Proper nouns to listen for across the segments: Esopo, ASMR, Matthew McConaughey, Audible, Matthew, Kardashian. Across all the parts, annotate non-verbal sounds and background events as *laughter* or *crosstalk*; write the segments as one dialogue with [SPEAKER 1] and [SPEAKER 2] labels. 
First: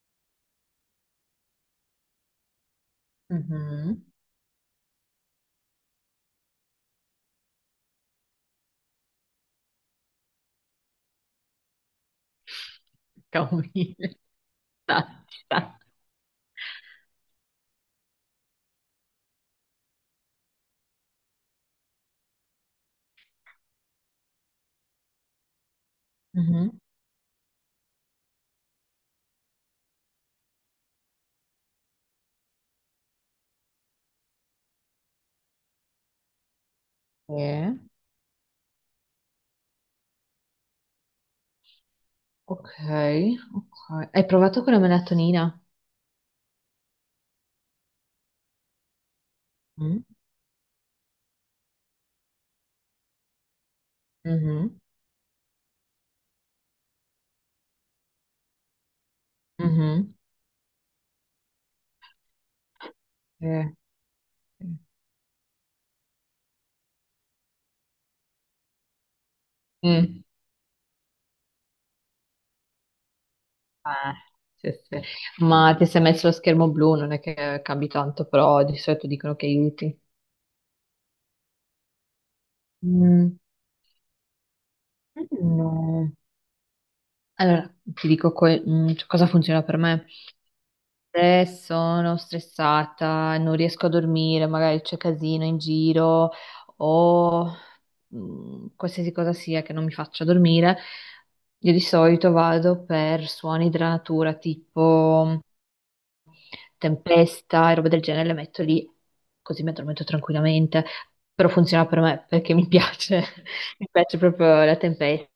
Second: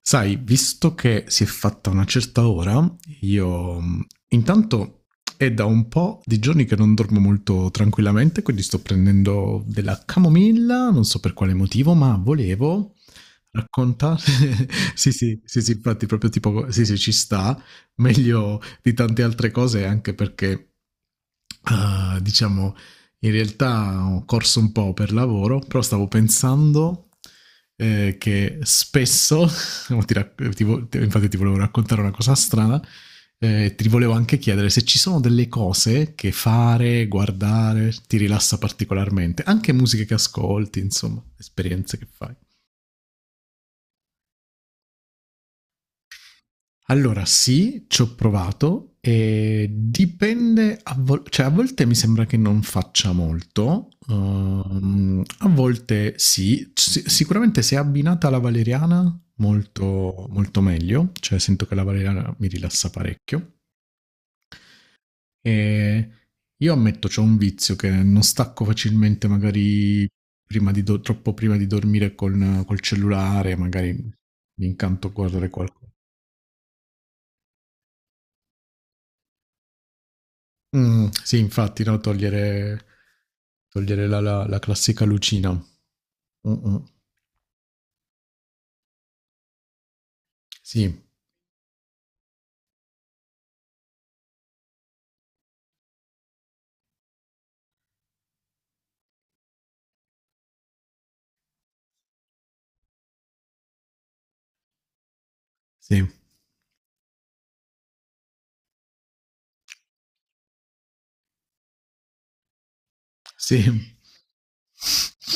[SPEAKER 1] Sai, visto che si è fatta una certa ora, io
[SPEAKER 2] Mhm.
[SPEAKER 1] intanto è da un po' di giorni che non dormo molto tranquillamente, quindi sto prendendo della camomilla, non so per quale motivo, ma volevo
[SPEAKER 2] Camomilla.
[SPEAKER 1] raccontare...
[SPEAKER 2] *laughs*
[SPEAKER 1] *laughs* sì,
[SPEAKER 2] Ci
[SPEAKER 1] sì, sì, sì,
[SPEAKER 2] sta.
[SPEAKER 1] infatti proprio tipo, sì, sì, ci sta, meglio di tante altre cose, anche perché, ah, diciamo, in realtà ho corso un po' per lavoro, però stavo
[SPEAKER 2] Mhm.
[SPEAKER 1] pensando che spesso. No, Ti rac- ti vo- ti- infatti ti volevo raccontare una cosa strana. Ti volevo anche chiedere se ci sono delle cose che fare,
[SPEAKER 2] Sì.
[SPEAKER 1] guardare, ti rilassa particolarmente, anche musiche che ascolti, insomma, esperienze che fai.
[SPEAKER 2] Ok, ok. Hai provato con la melatonina?
[SPEAKER 1] Allora, sì, ci ho provato e
[SPEAKER 2] Mm?
[SPEAKER 1] dipende, cioè, a volte mi sembra che non faccia molto,
[SPEAKER 2] Mhm.
[SPEAKER 1] a volte sì. Ci- sicuramente se è abbinata alla valeriana
[SPEAKER 2] Mhm.
[SPEAKER 1] molto, molto meglio, cioè sento che la valeriana mi rilassa
[SPEAKER 2] Sì,
[SPEAKER 1] parecchio.
[SPEAKER 2] sì.
[SPEAKER 1] E io ammetto, c'ho un vizio che non stacco facilmente magari
[SPEAKER 2] Mm.
[SPEAKER 1] prima di do troppo prima di dormire con col cellulare, magari
[SPEAKER 2] Ah,
[SPEAKER 1] mi
[SPEAKER 2] sì, sì.
[SPEAKER 1] incanto a guardare
[SPEAKER 2] Ma ti
[SPEAKER 1] qualco.
[SPEAKER 2] sei messo lo schermo blu, non è che cambi tanto, però di solito dicono che aiuti.
[SPEAKER 1] Mh, sì infatti, no, togliere
[SPEAKER 2] Mm.
[SPEAKER 1] togliere la classica lucina.
[SPEAKER 2] No.
[SPEAKER 1] Mh-mh.
[SPEAKER 2] Allora, ti dico cioè, cosa funziona per me.
[SPEAKER 1] Sì,
[SPEAKER 2] Sono stressata, non riesco a dormire, magari c'è casino in giro o qualsiasi cosa sia che non mi faccia dormire. Io di solito vado per suoni della natura, tipo
[SPEAKER 1] sì,
[SPEAKER 2] tempesta e roba del genere, le metto lì così mi addormento tranquillamente. Però funziona per me perché mi piace, *laughs* mi
[SPEAKER 1] sì.
[SPEAKER 2] piace proprio la tempesta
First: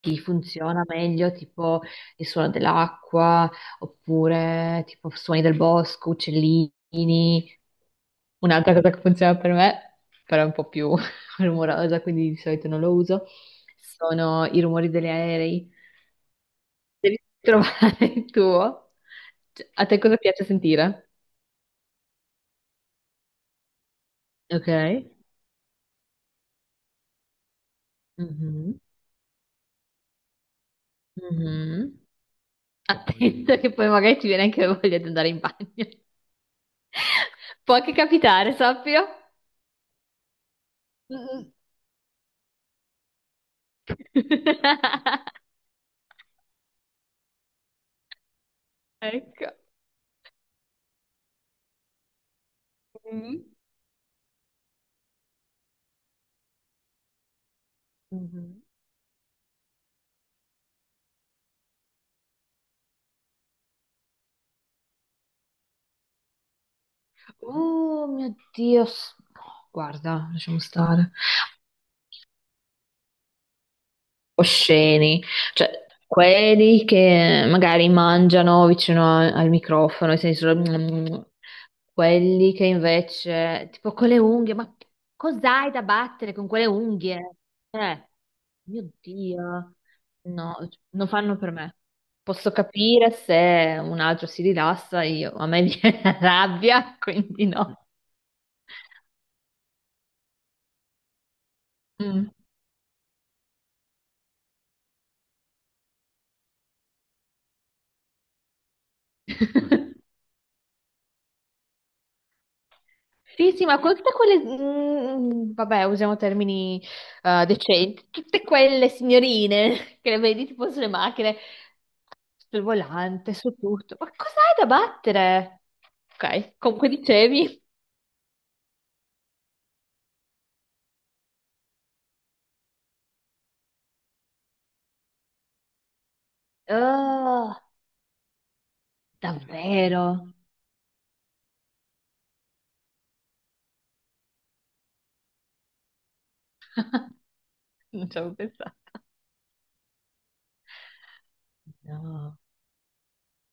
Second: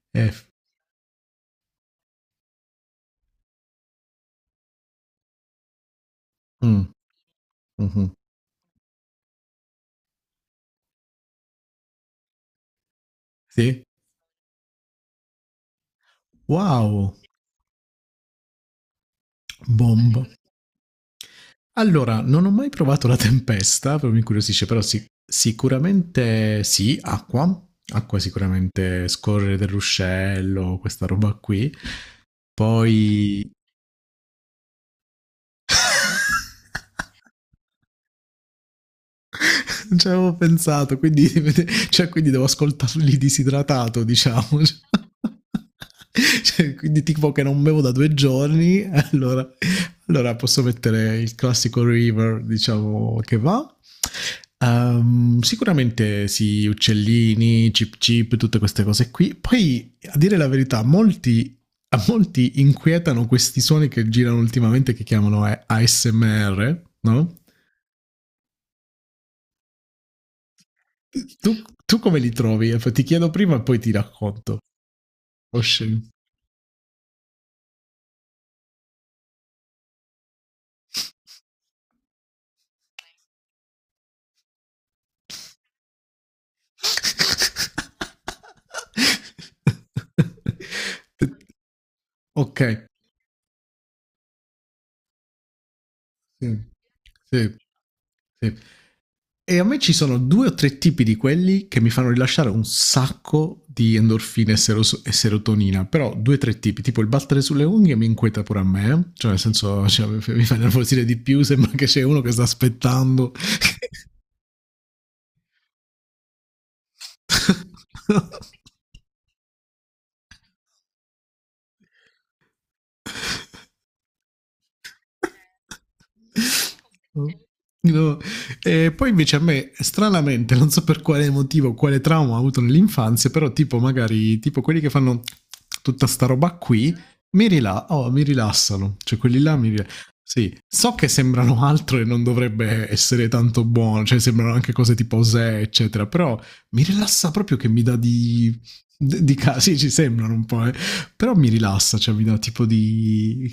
[SPEAKER 2] chi
[SPEAKER 1] F
[SPEAKER 2] funziona meglio, tipo il suono dell'acqua, oppure tipo suoni del bosco, uccellini.
[SPEAKER 1] mh, mh-mh.
[SPEAKER 2] Un'altra cosa che funziona per me, però è un po' più *laughs* rumorosa, quindi di solito non lo uso,
[SPEAKER 1] Sì.
[SPEAKER 2] sono i rumori degli aerei.
[SPEAKER 1] Wow!
[SPEAKER 2] Devi *laughs* trovare il tuo. Cioè, a te cosa
[SPEAKER 1] Bomba.
[SPEAKER 2] piace sentire?
[SPEAKER 1] Allora, non ho mai provato la tempesta, però mi incuriosisce,
[SPEAKER 2] Ok.
[SPEAKER 1] però sì- sicuramente sì, acqua, acqua
[SPEAKER 2] Mhm.
[SPEAKER 1] sicuramente, scorrere dell'uscello, questa roba qui.
[SPEAKER 2] Mhm.
[SPEAKER 1] Poi
[SPEAKER 2] Attento che poi magari ti viene anche voglia di andare in bagno. *laughs* Può anche capitare, sappio.
[SPEAKER 1] *laughs* non ci avevo pensato, quindi,
[SPEAKER 2] Mm.
[SPEAKER 1] *laughs* cioè, quindi devo ascoltarli disidratato, diciamo.
[SPEAKER 2] *laughs*
[SPEAKER 1] *laughs* Cioè, quindi tipo che non bevo da due giorni, allora,
[SPEAKER 2] Ecco.
[SPEAKER 1] allora posso mettere il classico river, diciamo, che
[SPEAKER 2] Mm.
[SPEAKER 1] va. Sicuramente sì, uccellini, chip chip, tutte
[SPEAKER 2] Mhm.
[SPEAKER 1] queste cose qui. Poi, a dire la verità, molti a molti inquietano questi suoni che girano ultimamente che chiamano ASMR, no?
[SPEAKER 2] Oh mio Dio, no, guarda, lasciamo stare.
[SPEAKER 1] Tu, tu come li trovi? Ti chiedo prima e poi ti racconto.
[SPEAKER 2] Osceni,
[SPEAKER 1] Oh,
[SPEAKER 2] cioè
[SPEAKER 1] scemo.
[SPEAKER 2] quelli che magari mangiano vicino al microfono, nel senso. Quelli che invece, tipo con le unghie, ma cos'hai da battere con quelle unghie? Eh, mio Dio, no, non fanno per me.
[SPEAKER 1] *laughs*
[SPEAKER 2] Posso
[SPEAKER 1] ok.
[SPEAKER 2] capire se un altro si rilassa, io, a me viene *laughs* la
[SPEAKER 1] Sì.
[SPEAKER 2] rabbia, quindi
[SPEAKER 1] Sì.
[SPEAKER 2] no.
[SPEAKER 1] Sì. E a me ci sono due o tre tipi di quelli che mi fanno
[SPEAKER 2] Mm.
[SPEAKER 1] rilasciare un sacco di endorfine e, seros- e serotonina, però due o tre tipi, tipo il battere sulle unghie mi inquieta pure a me, eh? Cioè nel senso cioè,
[SPEAKER 2] *laughs*
[SPEAKER 1] mi fa nervosire di più, sembra che c'è uno che sta aspettando.
[SPEAKER 2] Sì, sì, ma con tutte quelle, vabbè, usiamo termini decenti, tutte
[SPEAKER 1] *laughs*
[SPEAKER 2] quelle signorine *laughs* che le vedi tipo sulle macchine, sul volante, su tutto. Ma cos'hai da battere? Ok, comunque
[SPEAKER 1] Eh,
[SPEAKER 2] dicevi.
[SPEAKER 1] no. E poi invece a me, stranamente, non so per quale motivo, quale trauma ho avuto nell'infanzia, però tipo magari, tipo quelli che fanno tutta sta roba qui,
[SPEAKER 2] Oh,
[SPEAKER 1] oh, mi rilassano, cioè quelli là mi rilassano.
[SPEAKER 2] davvero?
[SPEAKER 1] Sì, so che sembrano *laughs* altro e non dovrebbe essere tanto buono, cioè sembrano anche cose tipo Zè, eccetera, però mi
[SPEAKER 2] *laughs*
[SPEAKER 1] rilassa proprio che mi dà
[SPEAKER 2] Non ci avevo
[SPEAKER 1] di...
[SPEAKER 2] pensato.
[SPEAKER 1] sì, ci sembrano un po', eh. Però mi rilassa, cioè mi dà
[SPEAKER 2] No,
[SPEAKER 1] tipo di...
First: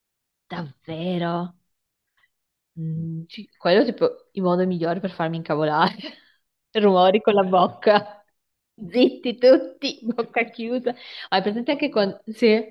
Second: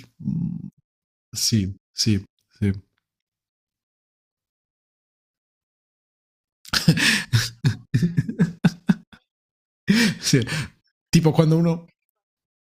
[SPEAKER 2] davvero?
[SPEAKER 1] Sì, sì, sì.
[SPEAKER 2] Mm, quello è tipo il modo migliore per farmi incavolare. *laughs* Rumori con la
[SPEAKER 1] *laughs*
[SPEAKER 2] bocca. Zitti tutti,
[SPEAKER 1] Sì,
[SPEAKER 2] bocca chiusa.
[SPEAKER 1] tipo
[SPEAKER 2] Hai presente anche con... Sì,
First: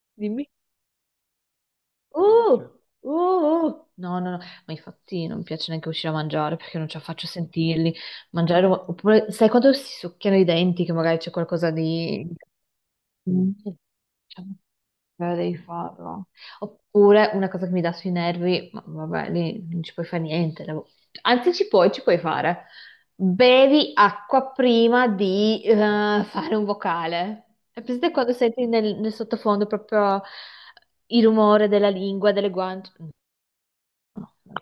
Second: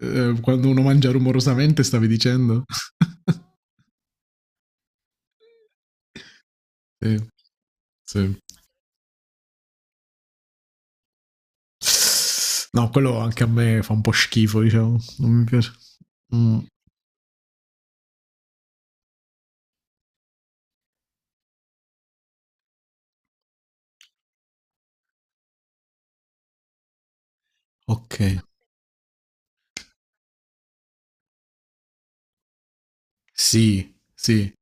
[SPEAKER 2] dimmi.
[SPEAKER 1] quando uno mangia rumorosamente stavi
[SPEAKER 2] Uh,
[SPEAKER 1] dicendo? *laughs*
[SPEAKER 2] No, no, no, ma infatti non mi piace neanche uscire a mangiare perché non ce la
[SPEAKER 1] Sì,
[SPEAKER 2] faccio a sentirli.
[SPEAKER 1] sì.
[SPEAKER 2] Mangiare, oppure sai quando si succhiano i denti che magari c'è qualcosa di...
[SPEAKER 1] No, quello anche a me fa un po' schifo, diciamo, non
[SPEAKER 2] Però
[SPEAKER 1] mi
[SPEAKER 2] devi
[SPEAKER 1] piace.
[SPEAKER 2] farlo.
[SPEAKER 1] Mh,
[SPEAKER 2] Oppure una cosa che mi dà sui nervi, ma vabbè, lì non ci puoi fare niente. Anzi, ci puoi fare. Bevi acqua prima di fare un vocale. È presente quando
[SPEAKER 1] okay.
[SPEAKER 2] senti nel sottofondo proprio il rumore della lingua, delle guance?
[SPEAKER 1] Sì,
[SPEAKER 2] No,
[SPEAKER 1] sì,
[SPEAKER 2] no,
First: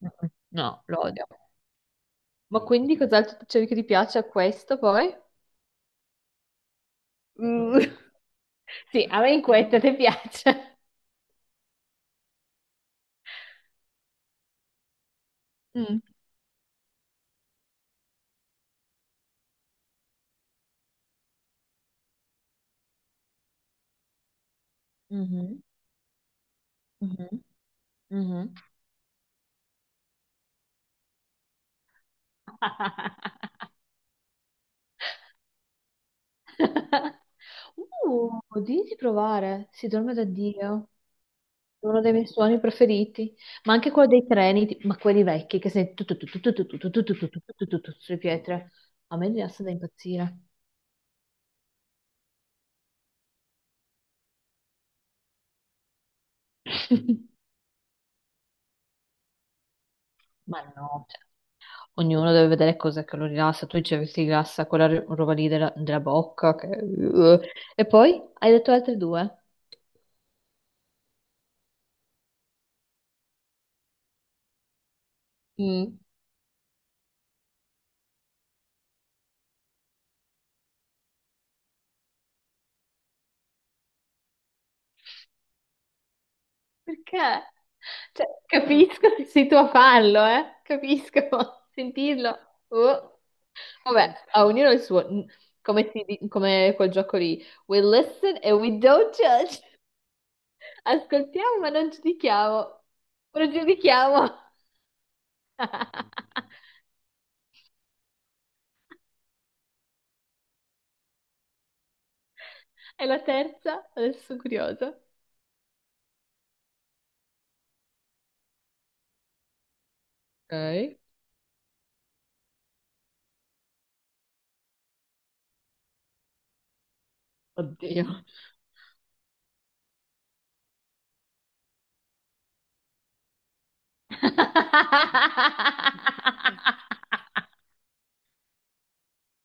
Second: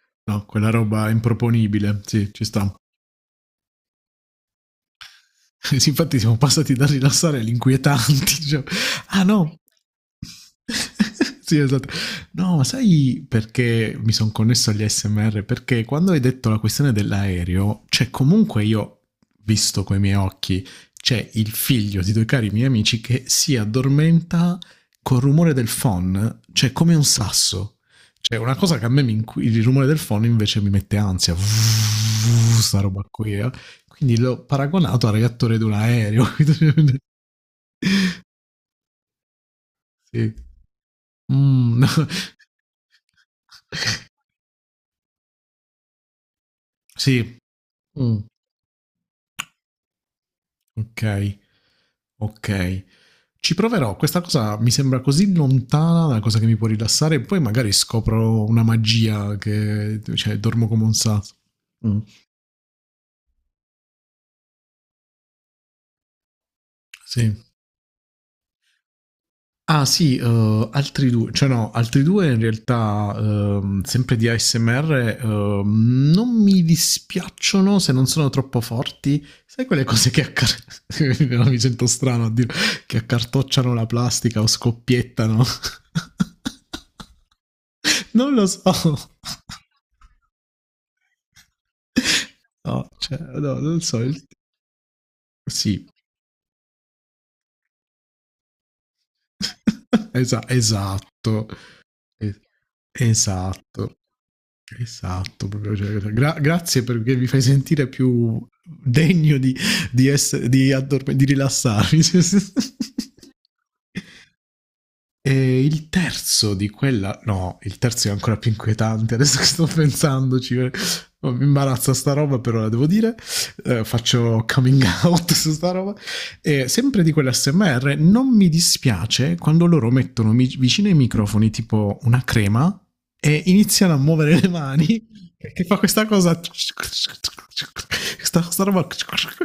[SPEAKER 2] no,
[SPEAKER 1] no, quella
[SPEAKER 2] no, lo
[SPEAKER 1] roba è
[SPEAKER 2] odio.
[SPEAKER 1] improponibile, sì, ci
[SPEAKER 2] Ma
[SPEAKER 1] sta.
[SPEAKER 2] quindi cos'altro cerchi che ti piace a questo poi?
[SPEAKER 1] *laughs* Infatti siamo passati da rilassare
[SPEAKER 2] Mm. *laughs*
[SPEAKER 1] all'inquietanti. *laughs* Cioè,
[SPEAKER 2] Sì, a
[SPEAKER 1] ah
[SPEAKER 2] me in
[SPEAKER 1] no.
[SPEAKER 2] questo ti piace.
[SPEAKER 1] *laughs* sì, esatto. No, ma sai perché mi sono connesso agli SMR? Perché
[SPEAKER 2] Mm.
[SPEAKER 1] quando hai detto la questione dell'aereo, cioè comunque io, visto coi miei occhi, c'è il figlio di due cari miei amici che si addormenta col rumore
[SPEAKER 2] Mhm,
[SPEAKER 1] del phon, cioè come un
[SPEAKER 2] mhm.
[SPEAKER 1] sasso. Cioè
[SPEAKER 2] Mhm.
[SPEAKER 1] una cosa che a me mi inqui- il rumore del phon invece mi mette ansia. Sta roba qui. Eh.
[SPEAKER 2] *laughs*
[SPEAKER 1] Quindi l'ho paragonato al reattore di un aereo.
[SPEAKER 2] Di provare, si
[SPEAKER 1] *laughs*
[SPEAKER 2] dorme da
[SPEAKER 1] sì.
[SPEAKER 2] Dio,
[SPEAKER 1] Mm, no.
[SPEAKER 2] è uno dei miei suoni preferiti, ma anche
[SPEAKER 1] *laughs*
[SPEAKER 2] quello dei treni, ma quelli vecchi che senti tutto tutto tutto tutto tutto tutto
[SPEAKER 1] Sì.
[SPEAKER 2] tutto tutto tutto, sulle
[SPEAKER 1] Mm,
[SPEAKER 2] pietre, a me rilassa da impazzire.
[SPEAKER 1] ok, ok. Ci proverò. Questa cosa mi sembra così lontana dalla cosa che mi può rilassare. E poi
[SPEAKER 2] *laughs*
[SPEAKER 1] magari scopro una magia che cioè,
[SPEAKER 2] Ma
[SPEAKER 1] dormo come un
[SPEAKER 2] no, cioè,
[SPEAKER 1] sasso. Mm.
[SPEAKER 2] ognuno deve vedere cos'è che lo rilassa, tu dicevi che ti rilassa quella roba lì della bocca, che-
[SPEAKER 1] Sì.
[SPEAKER 2] uh. E poi hai detto altre due.
[SPEAKER 1] Ah sì, altri due, cioè no, altri due in realtà sempre di ASMR
[SPEAKER 2] Mm.
[SPEAKER 1] non mi dispiacciono se non sono troppo forti. Sai quelle cose che, accar- *laughs* no, mi sento strano a dire, che accartocciano la plastica o scoppiettano?
[SPEAKER 2] Perché?
[SPEAKER 1] *laughs*
[SPEAKER 2] Cioè,
[SPEAKER 1] non lo so. *laughs*
[SPEAKER 2] capisco *laughs* che sei tu a farlo, eh? Capisco, *laughs* sentirlo.
[SPEAKER 1] No, cioè,
[SPEAKER 2] Oh.
[SPEAKER 1] no, non so
[SPEAKER 2] Vabbè,
[SPEAKER 1] il-
[SPEAKER 2] a ognuno il suo,
[SPEAKER 1] Sì,
[SPEAKER 2] come, come quel gioco lì. We listen and we don't judge. *laughs*
[SPEAKER 1] Esatto.
[SPEAKER 2] Ascoltiamo ma non
[SPEAKER 1] Es-
[SPEAKER 2] giudichiamo. Non
[SPEAKER 1] esatto.
[SPEAKER 2] giudichiamo.
[SPEAKER 1] Esatto, proprio, cioè, grazie
[SPEAKER 2] *laughs*
[SPEAKER 1] perché mi fai sentire più degno di, di, di rilassarmi.
[SPEAKER 2] E la
[SPEAKER 1] *laughs*
[SPEAKER 2] terza? Adesso sono curiosa.
[SPEAKER 1] E il terzo di quella, no, il terzo è ancora più inquietante. Adesso che sto pensandoci,
[SPEAKER 2] Ok.
[SPEAKER 1] oh, mi imbarazza sta roba, però la devo dire. Faccio coming out *laughs* su sta roba. E sempre di quell'SMR,
[SPEAKER 2] Oddio. *laughs*
[SPEAKER 1] non mi dispiace quando loro mettono vicino ai microfoni tipo una crema e iniziano a muovere le mani che fa questa cosa questa roba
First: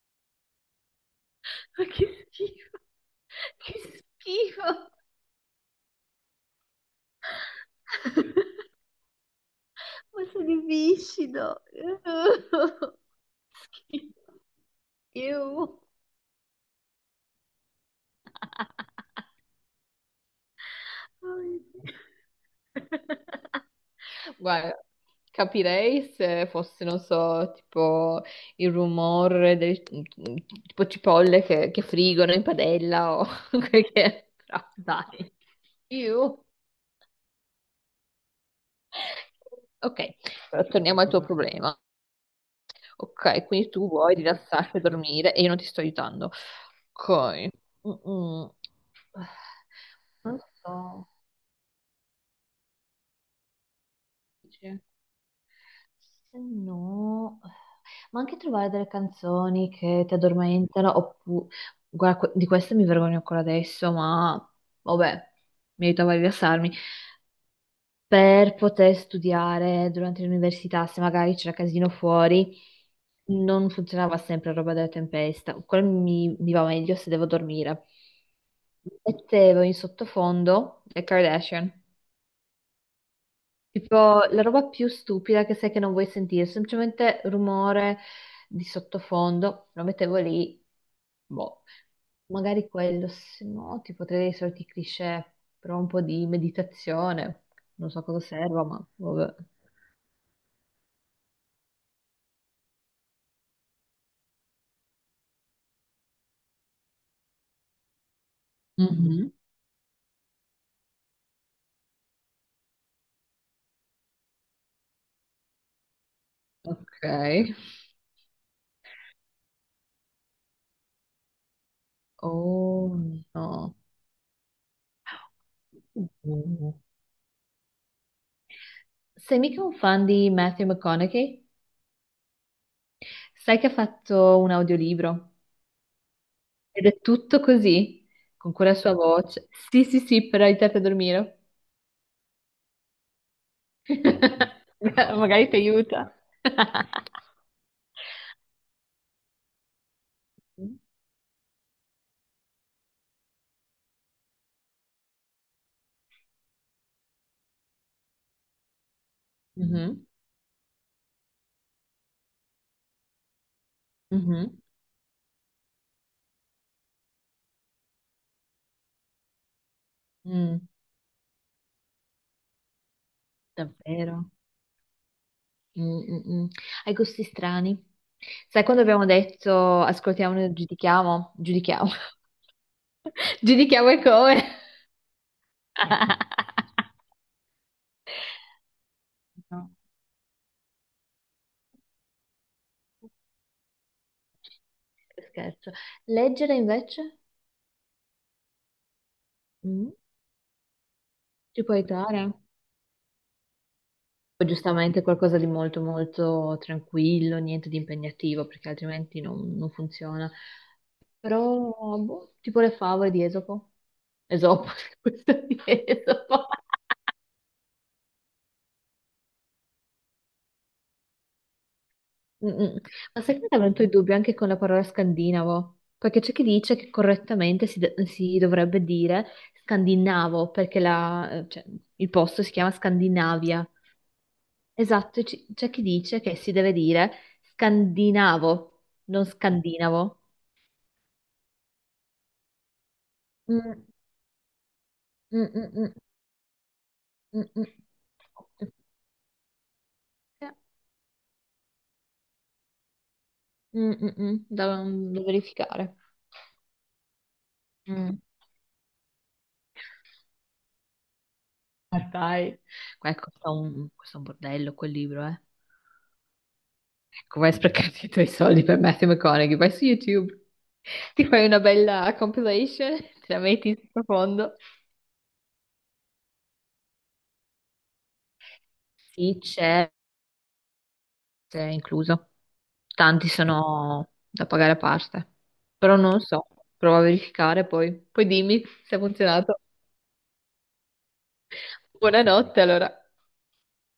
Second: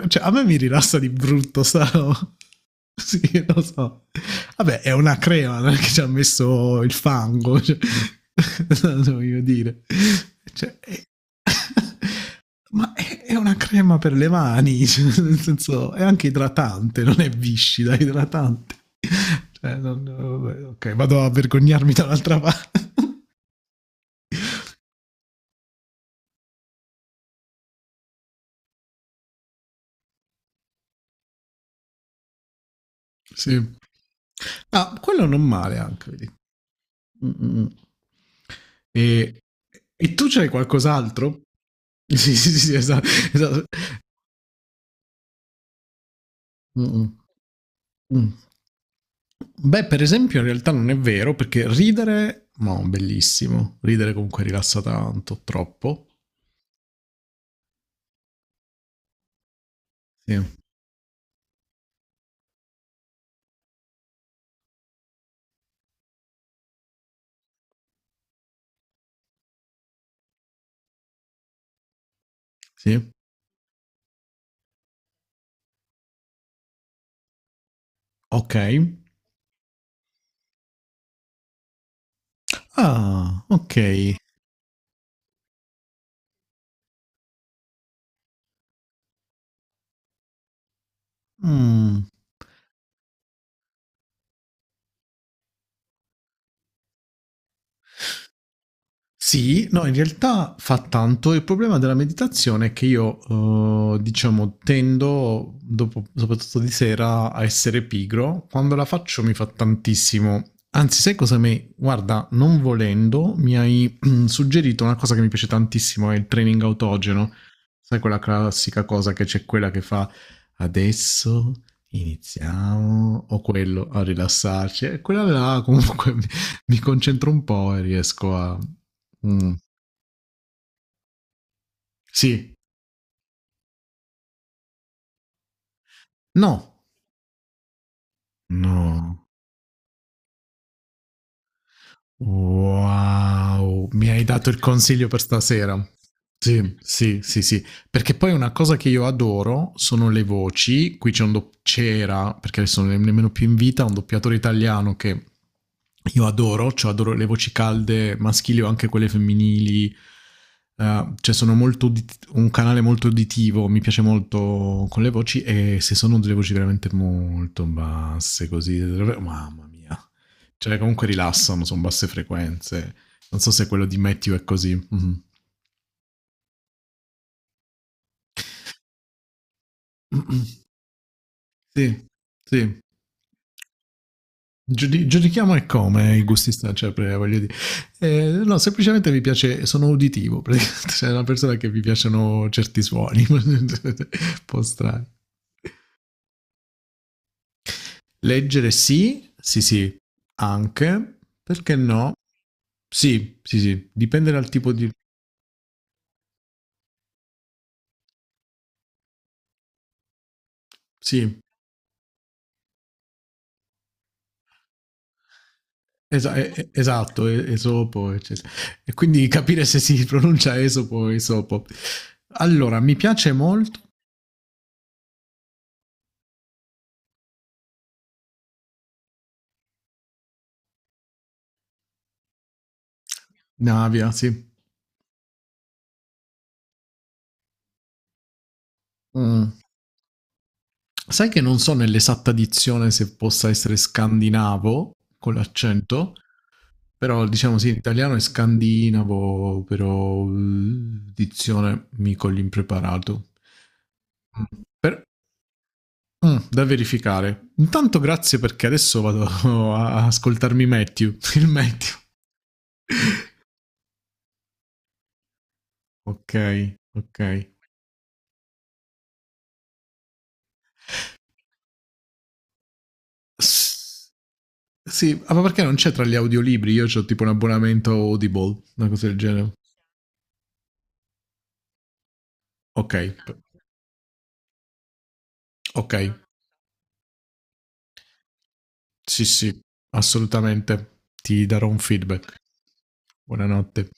[SPEAKER 1] cioè a me mi rilassa di brutto sta
[SPEAKER 2] Ma che
[SPEAKER 1] roba.
[SPEAKER 2] schifo.
[SPEAKER 1] *laughs* sì lo
[SPEAKER 2] Che
[SPEAKER 1] so.
[SPEAKER 2] schifo.
[SPEAKER 1] Vabbè è una crema non è che ci ha messo il fango cioè,
[SPEAKER 2] *laughs*
[SPEAKER 1] *laughs* non voglio dire
[SPEAKER 2] Ma sono
[SPEAKER 1] cioè, è...
[SPEAKER 2] viscido.
[SPEAKER 1] *laughs* Ma è una crema per le
[SPEAKER 2] Schifo.
[SPEAKER 1] mani, *laughs* cioè, nel
[SPEAKER 2] Ew.
[SPEAKER 1] senso, è anche idratante, non è viscida, è idratante. Cioè, non- vabbè, ok, vado a
[SPEAKER 2] Oh mio Dio.
[SPEAKER 1] vergognarmi dall'altra parte. *laughs*
[SPEAKER 2] *laughs* Guarda, capirei se fosse, non so, tipo il rumore del tipo cipolle che frigono in padella o *laughs*
[SPEAKER 1] sì.
[SPEAKER 2] quel che... è. Però,
[SPEAKER 1] Ah, quello
[SPEAKER 2] dai.
[SPEAKER 1] non male anche, vedi.
[SPEAKER 2] Ew.
[SPEAKER 1] Mm, mm, mm. E, e
[SPEAKER 2] Ok,
[SPEAKER 1] tu c'hai
[SPEAKER 2] però torniamo al tuo
[SPEAKER 1] qualcos'altro? *laughs*
[SPEAKER 2] problema.
[SPEAKER 1] Sì, sì, sì, sì, esatto.
[SPEAKER 2] Ok,
[SPEAKER 1] Esatto.
[SPEAKER 2] quindi tu vuoi rilassarti e dormire e io non ti sto aiutando.
[SPEAKER 1] Mm, mm,
[SPEAKER 2] Ok.
[SPEAKER 1] mm.
[SPEAKER 2] Mm-mm.
[SPEAKER 1] Beh, per
[SPEAKER 2] Non
[SPEAKER 1] esempio, in realtà non è
[SPEAKER 2] so.
[SPEAKER 1] vero, perché ridere, no, bellissimo. Ridere comunque rilassa
[SPEAKER 2] Dice,
[SPEAKER 1] tanto, troppo.
[SPEAKER 2] se no... Ma anche trovare delle canzoni che ti
[SPEAKER 1] Sì,
[SPEAKER 2] addormentano, oppure... Guarda, di queste mi vergogno ancora adesso, ma vabbè, mi aiutava a rilassarmi. Per poter studiare durante l'università, se magari c'era casino fuori,
[SPEAKER 1] sì.
[SPEAKER 2] non funzionava sempre la roba della tempesta. Quello mi va meglio se devo dormire.
[SPEAKER 1] Okay.
[SPEAKER 2] Mettevo in sottofondo le Kardashian.
[SPEAKER 1] Ah, okay.
[SPEAKER 2] Tipo la roba più stupida che sai che non vuoi sentire, semplicemente rumore di sottofondo, lo mettevo lì, boh.
[SPEAKER 1] Mh.
[SPEAKER 2] Magari quello, se no, tipo tra i soliti cliché, però un po' di meditazione, non so cosa serva, ma vabbè.
[SPEAKER 1] Sì, no, in realtà fa tanto. Il problema della meditazione è che io, diciamo, tendo, dopo- soprattutto di sera, a essere pigro. Quando la faccio
[SPEAKER 2] Mhm.
[SPEAKER 1] mi fa tantissimo. Anzi, sai cosa mi... Guarda, non volendo, mi hai *clears throat* suggerito una cosa che mi piace tantissimo, è il training
[SPEAKER 2] Ok.
[SPEAKER 1] autogeno. Sai quella classica cosa che c'è quella che fa adesso
[SPEAKER 2] Oh
[SPEAKER 1] iniziamo o
[SPEAKER 2] no.
[SPEAKER 1] quello a rilassarci. E quella là comunque *laughs*
[SPEAKER 2] Mm.
[SPEAKER 1] mi concentro un po' e riesco a
[SPEAKER 2] Sei
[SPEAKER 1] mh.
[SPEAKER 2] mica un fan di Matthew McConaughey?
[SPEAKER 1] Sì.
[SPEAKER 2] Sai che ha fatto un audiolibro
[SPEAKER 1] No.
[SPEAKER 2] ed è tutto così, con quella sua
[SPEAKER 1] No.
[SPEAKER 2] voce. Sì, sì, sì, per aiutarti a dormire.
[SPEAKER 1] Wow, mi hai dato il consiglio
[SPEAKER 2] *laughs*
[SPEAKER 1] per
[SPEAKER 2] Magari ti
[SPEAKER 1] stasera.
[SPEAKER 2] aiuta.
[SPEAKER 1] Sì,
[SPEAKER 2] *laughs*
[SPEAKER 1] sì, sì, sì. Perché poi una cosa che io adoro sono le voci. Qui c'è un do- c'era, perché adesso non è nemmeno più in vita, un doppiatore italiano che io adoro, cioè adoro le voci calde maschili o anche quelle femminili.
[SPEAKER 2] Mhm,
[SPEAKER 1] Cioè sono molto udit- un canale molto uditivo, mi piace
[SPEAKER 2] mhm,
[SPEAKER 1] molto con le voci e se sono delle voci veramente molto basse così, mamma mia.
[SPEAKER 2] mm,
[SPEAKER 1] Cioè, comunque rilassano, sono basse frequenze. Non so se quello di
[SPEAKER 2] davvero.
[SPEAKER 1] Matthew è così. Mhm.
[SPEAKER 2] Mm, mm, mm. Hai gusti strani. Sai quando abbiamo detto ascoltiamo e giudichiamo? Giudichiamo.
[SPEAKER 1] Sì, sì.
[SPEAKER 2] *laughs* Giudichiamo e come.
[SPEAKER 1] Giudichiamo e come i
[SPEAKER 2] *laughs*
[SPEAKER 1] gusti stanno, cioè, voglio dire. No, semplicemente mi piace,
[SPEAKER 2] No,
[SPEAKER 1] sono uditivo, praticamente. *laughs* Cioè, una persona che mi piacciono certi suoni, *laughs* un po' strani.
[SPEAKER 2] scherzo. Leggere invece?
[SPEAKER 1] Leggere sì, sì,
[SPEAKER 2] Mm,
[SPEAKER 1] sì, anche,
[SPEAKER 2] ti
[SPEAKER 1] perché
[SPEAKER 2] può
[SPEAKER 1] no?
[SPEAKER 2] aiutare?
[SPEAKER 1] Sì, sì, sì, dipende
[SPEAKER 2] O
[SPEAKER 1] dal tipo di...
[SPEAKER 2] giustamente qualcosa di molto molto tranquillo, niente di impegnativo, perché altrimenti non funziona.
[SPEAKER 1] Sì,
[SPEAKER 2] Però, boh, tipo le favole di Esopo. Esopo, *laughs* questo di Esopo.
[SPEAKER 1] Esatto, e- Esopo, eccetera. E quindi capire se si pronuncia Esopo o Esopo. Allora,
[SPEAKER 2] Mm-mm.
[SPEAKER 1] mi
[SPEAKER 2] Ma
[SPEAKER 1] piace
[SPEAKER 2] sai che mi
[SPEAKER 1] molto
[SPEAKER 2] avrei i dubbi anche con la parola scandinavo? Perché c'è chi dice che correttamente si dovrebbe dire scandinavo, perché cioè, il posto si chiama Scandinavia.
[SPEAKER 1] Navia, sì.
[SPEAKER 2] Esatto, e c'è chi dice che si deve dire scandinavo, non
[SPEAKER 1] Mm.
[SPEAKER 2] scandinavo.
[SPEAKER 1] Sai che non so nell'esatta dizione se possa essere
[SPEAKER 2] Mm,
[SPEAKER 1] scandinavo con
[SPEAKER 2] mm, mm, mm,
[SPEAKER 1] l'accento, però
[SPEAKER 2] mm,
[SPEAKER 1] diciamo
[SPEAKER 2] mm.
[SPEAKER 1] sì, in italiano è scandinavo, però dizione mico l'impreparato.
[SPEAKER 2] Mm, mm, mm.
[SPEAKER 1] Mm.
[SPEAKER 2] Da,
[SPEAKER 1] Per-
[SPEAKER 2] da verificare.
[SPEAKER 1] da verificare. Intanto
[SPEAKER 2] Mm.
[SPEAKER 1] grazie perché adesso vado *laughs* a ascoltarmi Matthew, il Matthew.
[SPEAKER 2] Ma dai, ma ecco, questo è un bordello quel libro, eh.
[SPEAKER 1] Ok, ok.
[SPEAKER 2] Come hai sprecato i tuoi soldi per Matthew McConaughey, vai su YouTube, ti fai una bella compilation, te la metti in
[SPEAKER 1] S-
[SPEAKER 2] profondo.
[SPEAKER 1] sì, ah, ma perché non c'è tra gli audiolibri? Io ho tipo un abbonamento Audible, una cosa del
[SPEAKER 2] Sì,
[SPEAKER 1] genere.
[SPEAKER 2] c'è incluso.
[SPEAKER 1] Ok,
[SPEAKER 2] Tanti
[SPEAKER 1] p-
[SPEAKER 2] sono da pagare a parte,
[SPEAKER 1] ok.
[SPEAKER 2] però non so, provo a verificare poi. Poi dimmi se ha
[SPEAKER 1] Sì, sì,
[SPEAKER 2] funzionato.
[SPEAKER 1] assolutamente. Ti darò un feedback.
[SPEAKER 2] Buonanotte allora.
[SPEAKER 1] Buonanotte.